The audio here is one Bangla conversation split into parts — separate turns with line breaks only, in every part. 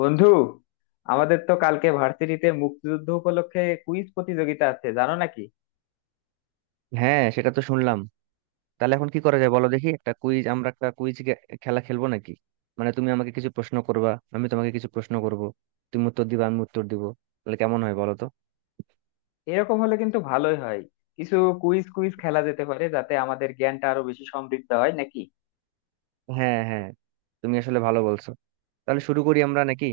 বন্ধু, আমাদের তো কালকে ভার্সিটিতে মুক্তিযুদ্ধ উপলক্ষে কুইজ প্রতিযোগিতা আছে, জানো নাকি?
হ্যাঁ, সেটা তো শুনলাম। তাহলে এখন কি করা যায় বলো দেখি। একটা কুইজ খেলা খেলবো নাকি? মানে তুমি আমাকে কিছু প্রশ্ন করবা, আমি তোমাকে কিছু প্রশ্ন করব। তুমি উত্তর দিবা, আমি উত্তর দিব। তাহলে কেমন হয় বলো তো?
এরকম হলে কিন্তু ভালোই হয়। কিছু কুইজ কুইজ খেলা যেতে পারে যাতে আমাদের জ্ঞানটা আরো বেশি সমৃদ্ধ হয়, নাকি?
হ্যাঁ, হ্যাঁ, তুমি আসলে ভালো বলছো। তাহলে শুরু করি আমরা নাকি?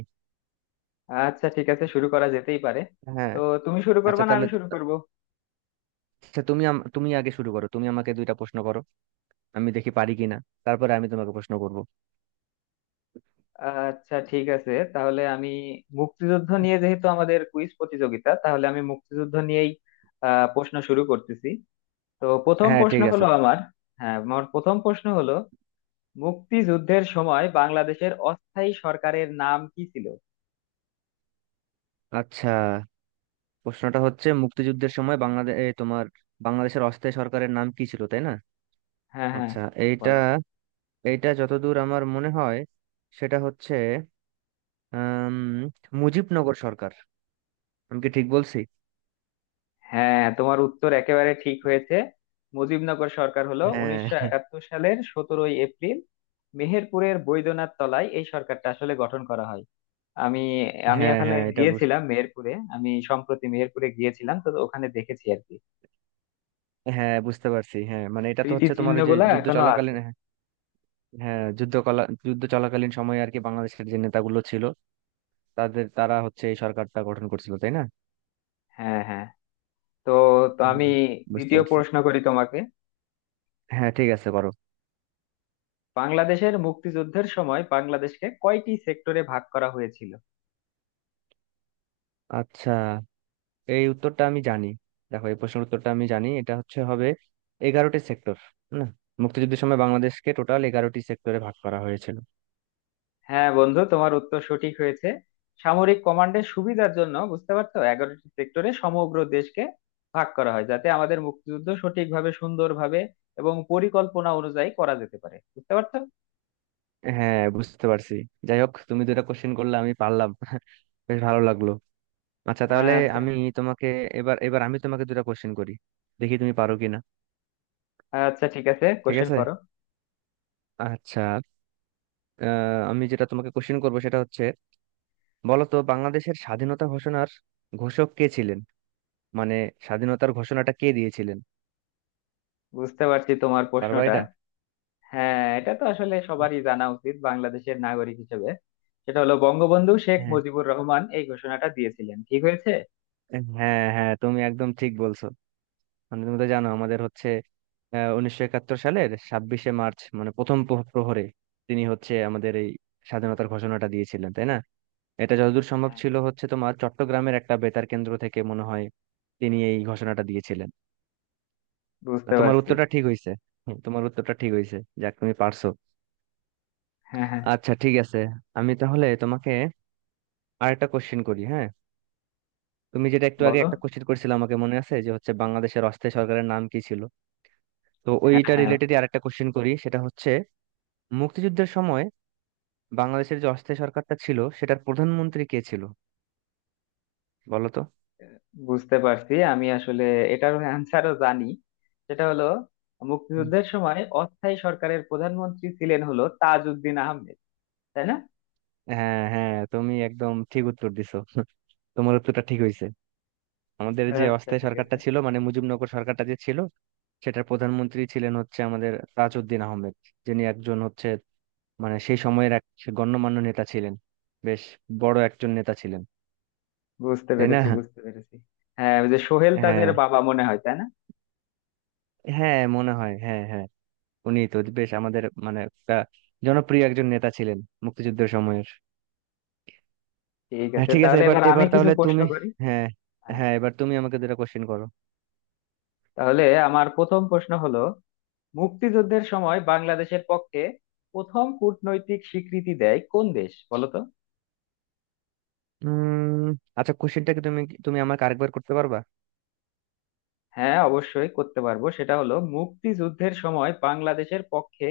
আচ্ছা ঠিক আছে, শুরু করা যেতেই পারে।
হ্যাঁ।
তো তুমি শুরু করবে
আচ্ছা
না
তাহলে,
আমি শুরু করব?
আচ্ছা তুমি তুমি আগে শুরু করো, তুমি আমাকে দুইটা প্রশ্ন করো। আমি দেখি পারি কিনা। তারপরে আমি তোমাকে প্রশ্ন করব।
আচ্ছা ঠিক আছে, তাহলে আমি মুক্তিযুদ্ধ নিয়ে, যেহেতু আমাদের কুইজ প্রতিযোগিতা, তাহলে আমি মুক্তিযুদ্ধ নিয়েই প্রশ্ন শুরু করতেছি। তো প্রথম
হ্যাঁ,
প্রশ্ন
ঠিক আছে।
হলো আমার। হ্যাঁ, আমার প্রথম প্রশ্ন হলো, মুক্তিযুদ্ধের সময় বাংলাদেশের অস্থায়ী সরকারের নাম কি ছিল?
আচ্ছা, প্রশ্নটা হচ্ছে মুক্তিযুদ্ধের সময় তোমার বাংলাদেশের অস্থায়ী সরকারের নাম কি ছিল, তাই না?
হ্যাঁ হ্যাঁ।
আচ্ছা। এইটা
বলো।
এইটা যতদূর আমার মনে হয়, সেটা হচ্ছে আম, মুজিবনগর সরকার। আমি কি ঠিক বলছি?
হ্যাঁ, তোমার উত্তর একেবারে ঠিক হয়েছে। মুজিবনগর সরকার হলো
হ্যাঁ,
1971 সালের 17ই এপ্রিল মেহেরপুরের বৈদ্যনাথ তলায় এই সরকারটা আসলে গঠন করা হয়। আমি আমি
হ্যাঁ,
এখানে
হ্যাঁ, এটা
গিয়েছিলাম, মেহেরপুরে আমি সম্প্রতি মেহেরপুরে গিয়েছিলাম, তো ওখানে দেখেছি আর কি।
হ্যাঁ, বুঝতে পারছি। হ্যাঁ মানে এটা তো
স্মৃতি
হচ্ছে তোমার
চিহ্ন
ওই যে
গুলা
যুদ্ধ
এখনো
চলাকালীন।
আছে।
হ্যাঁ হ্যাঁ, যুদ্ধ চলাকালীন সময়ে আর কি, বাংলাদেশের যে নেতাগুলো ছিল তাদের, তারা হচ্ছে এই সরকারটা গঠন করছিল, তাই না?
হ্যাঁ হ্যাঁ। তো তো আমি
হ্যাঁ, বুঝতে
দ্বিতীয়
পারছি।
প্রশ্ন করি তোমাকে।
হ্যাঁ, ঠিক আছে, করো।
বাংলাদেশের মুক্তিযুদ্ধের সময় বাংলাদেশকে কয়টি সেক্টরে ভাগ করা হয়েছিল?
আচ্ছা, এই উত্তরটা আমি জানি। দেখো, এই প্রশ্নের উত্তরটা আমি জানি। এটা হচ্ছে, হবে 11টি সেক্টর। না, মুক্তিযুদ্ধের সময় বাংলাদেশকে টোটাল 11টি সেক্টরে ভাগ করা হয়েছিল।
হ্যাঁ বন্ধু, তোমার উত্তর সঠিক হয়েছে। সামরিক কমান্ডের সুবিধার জন্য, বুঝতে পারছো, 11টি সেক্টরে সমগ্র দেশকে ভাগ করা হয় যাতে আমাদের মুক্তিযুদ্ধ সঠিকভাবে, সুন্দরভাবে এবং পরিকল্পনা অনুযায়ী করা যেতে পারে, বুঝতে পারছো।
হ্যাঁ, বুঝতে পারছি। যাই হোক, তুমি দুটা কোশ্চেন করলে, আমি পারলাম। বেশ ভালো লাগলো। আচ্ছা তাহলে
আচ্ছা।
তোমাকে আমি তোমাকে দুটা কোশ্চেন করি। দেখি তুমি পারো কিনা।
আচ্ছা ঠিক আছে,
ঠিক
কোশ্চেন
আছে।
করো।
আচ্ছা। আহ, আমি যেটা তোমাকে কোশ্চেন করবো সেটা হচ্ছে, বলো তো বাংলাদেশের স্বাধীনতা ঘোষণার ঘোষক কে ছিলেন? মানে স্বাধীনতার ঘোষণাটা কে দিয়েছিলেন?
বুঝতে পারছি তোমার
পারবা
প্রশ্নটা।
এটা?
হ্যাঁ, এটা তো আসলে সবারই জানা উচিত বাংলাদেশের নাগরিক হিসেবে। সেটা হলো বঙ্গবন্ধু শেখ
হ্যাঁ,
মুজিবুর রহমান এই ঘোষণাটা দিয়েছিলেন। ঠিক হয়েছে?
হ্যাঁ, হ্যাঁ, তুমি একদম ঠিক বলছো। মানে তুমি তো জানো আমাদের হচ্ছে 1971 সালের 26শে মার্চ মানে প্রথম প্রহরে তিনি হচ্ছে আমাদের এই স্বাধীনতার ঘোষণাটা দিয়েছিলেন, তাই না? এটা যতদূর সম্ভব
হ্যাঁ
ছিল হচ্ছে তোমার চট্টগ্রামের একটা বেতার কেন্দ্র থেকে, মনে হয় তিনি এই ঘোষণাটা দিয়েছিলেন। আর
বুঝতে
তোমার
পারছি।
উত্তরটা ঠিক হয়েছে। তোমার উত্তরটা ঠিক হয়েছে। যাক, তুমি পারছো।
হ্যাঁ হ্যাঁ।
আচ্ছা, ঠিক আছে। আমি তাহলে তোমাকে আরেকটা কোশ্চেন করি, হ্যাঁ। তুমি যেটা একটু আগে
বলো।
একটা কোশ্চেন করেছিলে আমাকে, মনে আছে, যে হচ্ছে বাংলাদেশের অস্থায়ী সরকারের নাম কি ছিল। তো
হ্যাঁ
ওইটা
হ্যাঁ,
রিলেটেডই আরেকটা কোশ্চেন করি, সেটা হচ্ছে মুক্তিযুদ্ধের সময় বাংলাদেশের যে অস্থায়ী সরকারটা ছিল সেটার প্রধানমন্ত্রী কে ছিল, বলো তো?
বুঝতে পারছি। আমি আসলে এটার অ্যান্সারও জানি। সেটা হলো,
হুম।
মুক্তিযুদ্ধের সময় অস্থায়ী সরকারের প্রধানমন্ত্রী ছিলেন হলো তাজউদ্দিন আহমেদ। তাই না?
হ্যাঁ, হ্যাঁ, তুমি একদম ঠিক উত্তর দিছো। তোমার উত্তরটা ঠিক হয়েছে। আমাদের যে
আচ্ছা
অস্থায়ী
ঠিক
সরকারটা
আছে।
ছিল মানে মুজিবনগর সরকারটা যে ছিল, সেটার প্রধানমন্ত্রী ছিলেন হচ্ছে আমাদের তাজউদ্দিন আহমেদ। যিনি একজন হচ্ছে মানে সেই সময়ের এক গণ্যমান্য নেতা ছিলেন। বেশ বড় একজন নেতা ছিলেন,
বুঝতে
তাই না?
পেরেছি বুঝতে পেরেছি হ্যাঁ, ওই যে সোহেল তাজের
হ্যাঁ,
বাবা, মনে হয়, তাই না?
হ্যাঁ, মনে হয়, হ্যাঁ, হ্যাঁ। উনি তো বেশ আমাদের মানে একটা জনপ্রিয় একজন নেতা ছিলেন মুক্তিযুদ্ধের সময়ের।
ঠিক
হ্যাঁ,
আছে,
ঠিক আছে।
তাহলে
এবার
এবার আমি
এবার
কিছু
তাহলে
প্রশ্ন
তুমি,
করি।
হ্যাঁ,
হ্যাঁ।
হ্যাঁ, এবার তুমি আমাকে দুটো কোশ্চেন করো।
তাহলে আমার প্রথম প্রশ্ন হলো, মুক্তিযুদ্ধের সময় বাংলাদেশের পক্ষে প্রথম কূটনৈতিক স্বীকৃতি দেয় কোন দেশ, বলো তো?
উম আচ্ছা, কোশ্চেনটা কি? তুমি তুমি আমাকে আরেকবার করতে পারবা?
হ্যাঁ অবশ্যই করতে পারবো। সেটা হলো, মুক্তিযুদ্ধের সময় বাংলাদেশের পক্ষে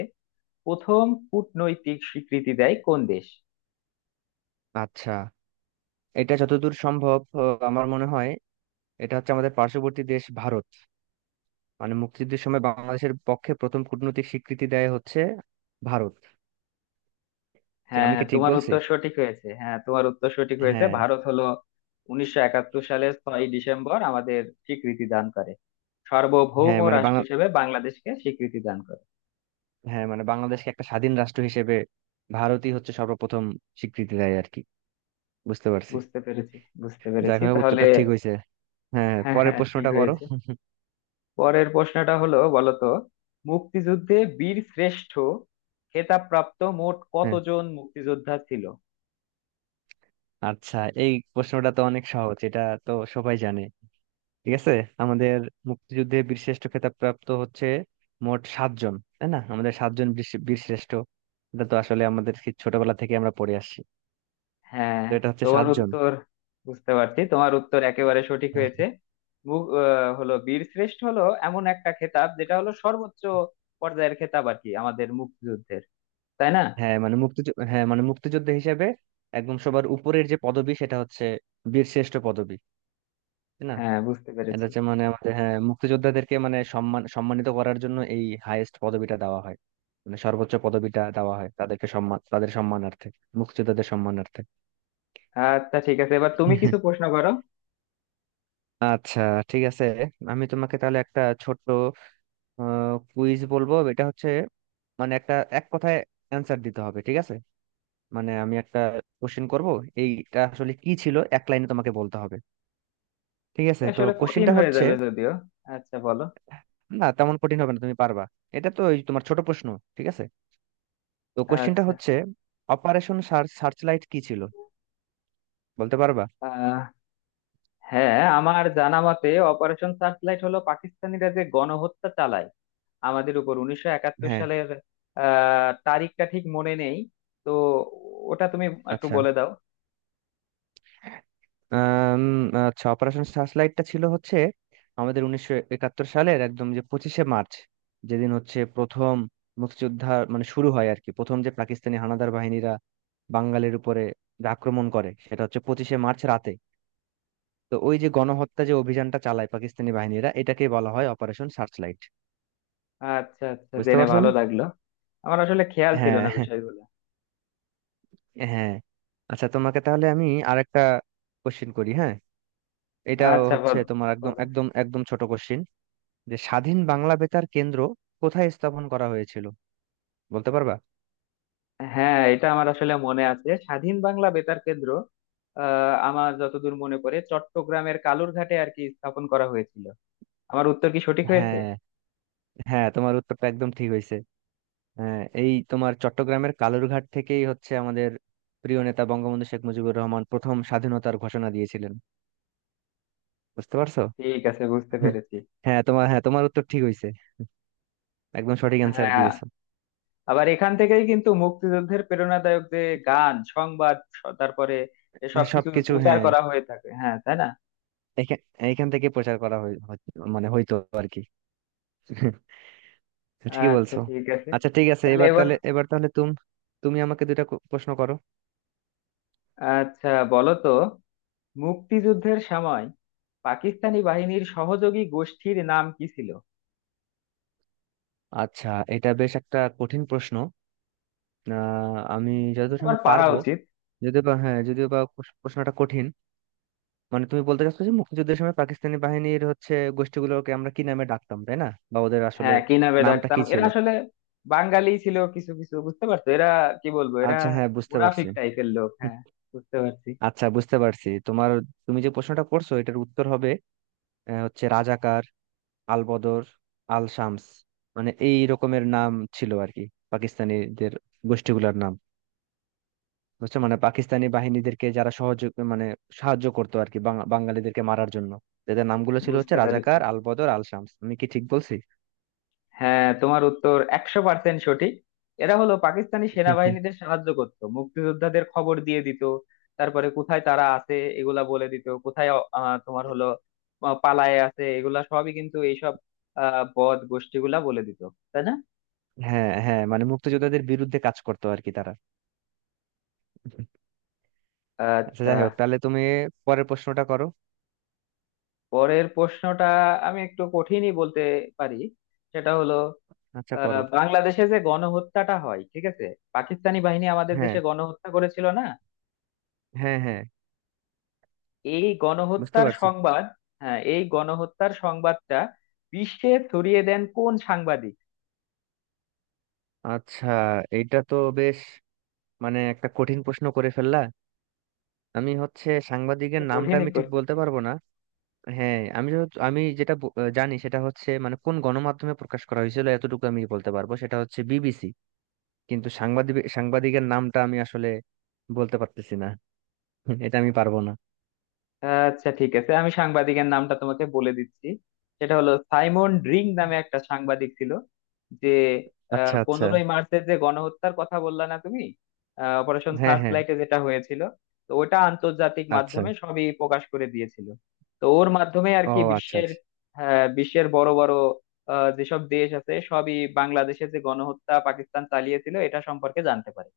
প্রথম কূটনৈতিক স্বীকৃতি দেয় কোন দেশ?
আচ্ছা, এটা যতদূর সম্ভব আমার মনে হয় এটা হচ্ছে আমাদের পার্শ্ববর্তী দেশ ভারত। মানে মুক্তিযুদ্ধের সময় বাংলাদেশের পক্ষে প্রথম কূটনৈতিক স্বীকৃতি দেয় হচ্ছে ভারত। আমি
হ্যাঁ
কি ঠিক
তোমার
বলছি?
উত্তর সঠিক হয়েছে। হ্যাঁ তোমার উত্তর সঠিক হয়েছে।
হ্যাঁ,
ভারত হলো 1971 সালের 6 ডিসেম্বর আমাদের স্বীকৃতি দান করে, সার্বভৌম
হ্যাঁ, মানে
রাষ্ট্র
বাংলা
হিসেবে বাংলাদেশকে স্বীকৃতি দান করে।
হ্যাঁ মানে বাংলাদেশকে একটা স্বাধীন রাষ্ট্র হিসেবে ভারতই হচ্ছে সর্বপ্রথম স্বীকৃতি দেয়, আর কি। বুঝতে পারছি।
বুঝতে পেরেছি বুঝতে
যাই
পেরেছি
হোক,
তাহলে
উত্তরটা ঠিক হয়েছে। হ্যাঁ, হ্যাঁ,
হ্যাঁ
পরের
হ্যাঁ, ঠিক
প্রশ্নটা করো।
হয়েছে। পরের প্রশ্নটা হলো, বলতো মুক্তিযুদ্ধে বীর শ্রেষ্ঠ খেতাবপ্রাপ্ত মোট
হ্যাঁ।
কতজন মুক্তিযোদ্ধা ছিল?
আচ্ছা, এই প্রশ্নটা তো অনেক সহজ। এটা তো সবাই জানে। ঠিক আছে, আমাদের মুক্তিযুদ্ধে বীরশ্রেষ্ঠ খেতাব প্রাপ্ত হচ্ছে মোট সাতজন, তাই না? আমাদের সাতজন বীরশ্রেষ্ঠ। এটা তো আসলে আমাদের সেই ছোটবেলা থেকে আমরা পড়ে আসছি।
হ্যাঁ
তো এটা হচ্ছে
তোমার
সাতজন।
উত্তর, বুঝতে পারছি তোমার উত্তর একেবারে সঠিক
হ্যাঁ,
হয়েছে। হলো বীর শ্রেষ্ঠ হলো এমন একটা খেতাব যেটা হলো সর্বোচ্চ পর্যায়ের খেতাব আর কি আমাদের মুক্তিযুদ্ধের, তাই না?
হ্যাঁ, মানে মুক্তিযুদ্ধ হিসেবে একদম সবার উপরের যে পদবি সেটা হচ্ছে বীরশ্রেষ্ঠ পদবি, তাই না?
হ্যাঁ বুঝতে
এটা
পেরেছি।
হচ্ছে মানে আমাদের, হ্যাঁ, মুক্তিযোদ্ধাদেরকে মানে সম্মান সম্মানিত করার জন্য এই হাইয়েস্ট পদবিটা দেওয়া হয়, মানে সর্বোচ্চ পদবিটা দেওয়া হয় তাদেরকে, সম্মান তাদের সম্মানার্থে, মুক্তিযোদ্ধাদের সম্মানার্থে।
আচ্ছা ঠিক আছে, এবার তুমি কিছু প্রশ্ন করো।
আচ্ছা, ঠিক আছে। আমি তোমাকে তাহলে একটা ছোট্ট কুইজ বলবো। এটা হচ্ছে মানে একটা এক কথায় অ্যান্সার দিতে হবে, ঠিক আছে? মানে আমি একটা কোশ্চেন করব, এইটা আসলে কি ছিল এক লাইনে তোমাকে বলতে হবে। ঠিক আছে।
এটা
তো
আসলে কঠিন
কোশ্চেনটা
হয়ে
হচ্ছে,
যাবে যদিও। আচ্ছা বলো।
না তেমন কঠিন হবে না, তুমি পারবা। এটা তো ওই তোমার ছোট প্রশ্ন। ঠিক আছে। তো কোশ্চেনটা
আচ্ছা।
হচ্ছে অপারেশন সার্চ লাইট কি ছিল? বলতে পারবা?
আহ হ্যাঁ, আমার জানা মতে অপারেশন সার্চলাইট হলো পাকিস্তানিরা যে গণহত্যা চালায় আমাদের উপর 1971
হ্যাঁ,
সালের, তারিখটা ঠিক মনে নেই। তো ওটা তুমি একটু
আচ্ছা
বলে দাও।
আম, আচ্ছা অপারেশন সার্চ লাইটটা ছিল হচ্ছে আমাদের 1971 সালের একদম যে 25শে মার্চ, যেদিন হচ্ছে প্রথম মুক্তিযুদ্ধ মানে শুরু হয় আর কি, প্রথম যে পাকিস্তানি হানাদার বাহিনীরা বাঙালির উপরে যে আক্রমণ করে সেটা হচ্ছে 25শে মার্চ রাতে। তো ওই যে গণহত্যা যে অভিযানটা চালায় পাকিস্তানি বাহিনীরা, এটাকে বলা হয় অপারেশন সার্চ লাইট।
আচ্ছা আচ্ছা,
বুঝতে
জেনে
পারছো
ভালো
না?
লাগলো। আমার আসলে খেয়াল ছিল
হ্যাঁ,
না বিষয়গুলো।
হ্যাঁ। আচ্ছা তোমাকে তাহলে আমি আরেকটা কোশ্চিন করি, হ্যাঁ। এটা
আচ্ছা বল।
হচ্ছে তোমার একদম
বলো।
একদম একদম ছোট কোশ্চিন, যে স্বাধীন বাংলা বেতার কেন্দ্র কোথায় স্থাপন করা হয়েছিল? বলতে পারবা?
হ্যাঁ এটা আমার আসলে মনে আছে, স্বাধীন বাংলা বেতার কেন্দ্র, আমার যতদূর মনে পড়ে চট্টগ্রামের কালুরঘাটে আর কি স্থাপন করা হয়েছিল। আমার উত্তর কি সঠিক হয়েছে?
হ্যাঁ, হ্যাঁ, তোমার উত্তরটা একদম ঠিক হয়েছে। হ্যাঁ, এই তোমার চট্টগ্রামের কালুরঘাট থেকেই হচ্ছে আমাদের প্রিয় নেতা বঙ্গবন্ধু শেখ মুজিবুর রহমান প্রথম স্বাধীনতার ঘোষণা দিয়েছিলেন। বুঝতে পারছো?
ঠিক আছে, বুঝতে পেরেছি।
হ্যাঁ তোমার উত্তর ঠিক হয়েছে। একদম সঠিক অ্যান্সার
হ্যাঁ,
দিয়েছো।
আবার এখান থেকেই কিন্তু মুক্তিযুদ্ধের প্রেরণাদায়ক যে গান, সংবাদ, তারপরে এসব
হ্যাঁ,
কিছু
সবকিছু
প্রচার
হ্যাঁ,
করা হয়ে থাকে, হ্যাঁ তাই না?
এখান এখান থেকে প্রচার করা হয়। মানে হইতো, আর কি। ঠিকই
আচ্ছা
বলছো।
ঠিক আছে,
আচ্ছা, ঠিক আছে।
তাহলে
এবার
এবার।
তাহলে এবার তাহলে তুমি আমাকে দুইটা প্রশ্ন করো।
আচ্ছা বলো তো, মুক্তিযুদ্ধের সময় পাকিস্তানি বাহিনীর সহযোগী গোষ্ঠীর নাম কি ছিল?
আচ্ছা, এটা বেশ একটা কঠিন প্রশ্ন। আমি যতদূর
তোমার
সময়
পারা
পারবো।
উচিত।
যদিও বা প্রশ্নটা কঠিন। মানে তুমি বলতে চাচ্ছো যে মুক্তিযুদ্ধের সময় পাকিস্তানি বাহিনীর হচ্ছে গোষ্ঠীগুলোকে আমরা কি নামে ডাকতাম, তাই না? বা ওদের আসলে
হ্যাঁ, কি নামে
নামটা
ডাকতাম,
কি
এরা
ছিল?
আসলে বাঙালি ছিল কিছু কিছু, বুঝতে পারছো, এরা কি বলবো, এরা
আচ্ছা, হ্যাঁ, বুঝতে
মুনাফিক
পারছি।
টাইপের লোক,
হুম,
হ্যাঁ। বুঝতে পারছি।
আচ্ছা, বুঝতে পারছি তোমার। তুমি যে প্রশ্নটা করছো এটার উত্তর হবে হচ্ছে রাজাকার, আল বদর, আল শামস। মানে এই রকমের নাম ছিল আর কি, পাকিস্তানিদের গোষ্ঠীগুলোর নাম। বুঝছো, মানে পাকিস্তানি বাহিনীদেরকে যারা সহযোগ মানে সাহায্য করতো আর কি, বাঙালিদেরকে মারার জন্য। তাদের নামগুলো ছিল হচ্ছে
বুঝতে পেরেছি।
রাজাকার, আল বদর, আল শামস। আমি কি ঠিক বলছি?
হ্যাঁ, তোমার উত্তর 100% সঠিক। এরা হলো পাকিস্তানি সেনাবাহিনীদের সাহায্য করত, মুক্তিযোদ্ধাদের খবর দিয়ে দিত, তারপরে কোথায় তারা আছে এগুলা বলে দিত, কোথায় তোমার হলো পালায়ে আছে এগুলা সবই, কিন্তু এইসব বদ গোষ্ঠীগুলা বলে দিত, তাই না?
হ্যাঁ, হ্যাঁ, মানে মুক্তিযোদ্ধাদের বিরুদ্ধে কাজ করতো আর কি তারা। আচ্ছা,
আচ্ছা।
যাই হোক তাহলে তুমি পরের প্রশ্নটা করো।
পরের প্রশ্নটা আমি একটু কঠিনই বলতে পারি। সেটা হলো,
আচ্ছা, করো।
বাংলাদেশে যে গণহত্যাটা হয়, ঠিক আছে, পাকিস্তানি বাহিনী আমাদের
হ্যাঁ,
দেশে গণহত্যা করেছিল না,
হ্যাঁ, হ্যাঁ,
এই
বুঝতে
গণহত্যার
পারছি।
সংবাদ, হ্যাঁ, এই গণহত্যার সংবাদটা বিশ্বে ছড়িয়ে দেন কোন সাংবাদিক?
আচ্ছা, এইটা তো বেশ মানে একটা কঠিন প্রশ্ন করে ফেললা। আমি হচ্ছে
একটু
সাংবাদিকের নামটা
কঠিনই
আমি ঠিক বলতে
করতেছি।
পারবো না। হ্যাঁ, আমি যেটা জানি সেটা হচ্ছে মানে কোন গণমাধ্যমে প্রকাশ করা হয়েছিল এতটুকু আমি বলতে পারবো, সেটা হচ্ছে বিবিসি। কিন্তু সাংবাদিকের নামটা আমি আসলে বলতে পারতেছি না। এটা আমি পারবো না।
আচ্ছা ঠিক আছে, আমি সাংবাদিকের নামটা তোমাকে বলে দিচ্ছি। সেটা হলো, সাইমন ড্রিং নামে একটা সাংবাদিক ছিল, যে
আচ্ছা, আচ্ছা,
15ই মার্চের যে গণহত্যার কথা বললা না তুমি, অপারেশন
হ্যাঁ,
সার্চ
হ্যাঁ,
লাইটে যেটা হয়েছিল, তো ওটা আন্তর্জাতিক
আচ্ছা।
মাধ্যমে সবই প্রকাশ করে দিয়েছিল। তো ওর মাধ্যমে আর
ও
কি
আচ্ছা,
বিশ্বের,
আচ্ছা।
বিশ্বের বড় বড় যেসব দেশ আছে সবই বাংলাদেশে যে গণহত্যা পাকিস্তান চালিয়েছিল এটা সম্পর্কে জানতে পারে।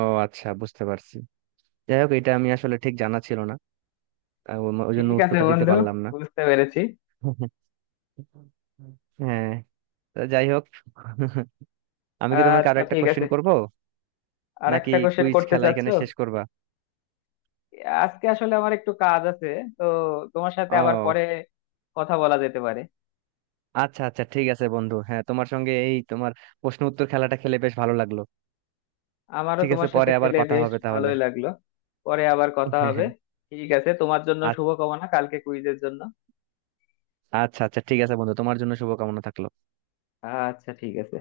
ও আচ্ছা, বুঝতে পারছি। যাই হোক, এটা আমি আসলে ঠিক জানা ছিল না। ওই ওই জন্য
ঠিক আছে
উত্তরটা দিতে
বন্ধু,
পারলাম না।
বুঝতে পেরেছি।
হ্যাঁ, তো যাই হোক। আমি কি তোমাকে আরো
আচ্ছা
একটা
ঠিক আছে,
কোশ্চেন করবো?
আর
নাকি
একটা কোশ্চেন
কুইজ
করতে
খেলা এখানে
চাচ্ছো?
শেষ করবা?
আজকে আসলে আমার একটু কাজ আছে, তো তোমার সাথে আবার
ও
পরে কথা বলা যেতে পারে।
আচ্ছা, আচ্ছা, ঠিক আছে বন্ধু, হ্যাঁ, তোমার সঙ্গে এই তোমার প্রশ্ন উত্তর খেলাটা খেলে বেশ ভালো লাগলো।
আমারও
ঠিক আছে,
তোমার সাথে
পরে আবার
খেলে
কথা
বেশ
হবে তাহলে।
ভালোই লাগলো। পরে আবার কথা
হ্যাঁ,
হবে।
হ্যাঁ,
ঠিক আছে, তোমার জন্য শুভকামনা কালকে কুইজের জন্য।
আচ্ছা, আচ্ছা, আচ্ছা, ঠিক আছে বন্ধু, তোমার জন্য শুভকামনা থাকলো।
আচ্ছা ঠিক আছে।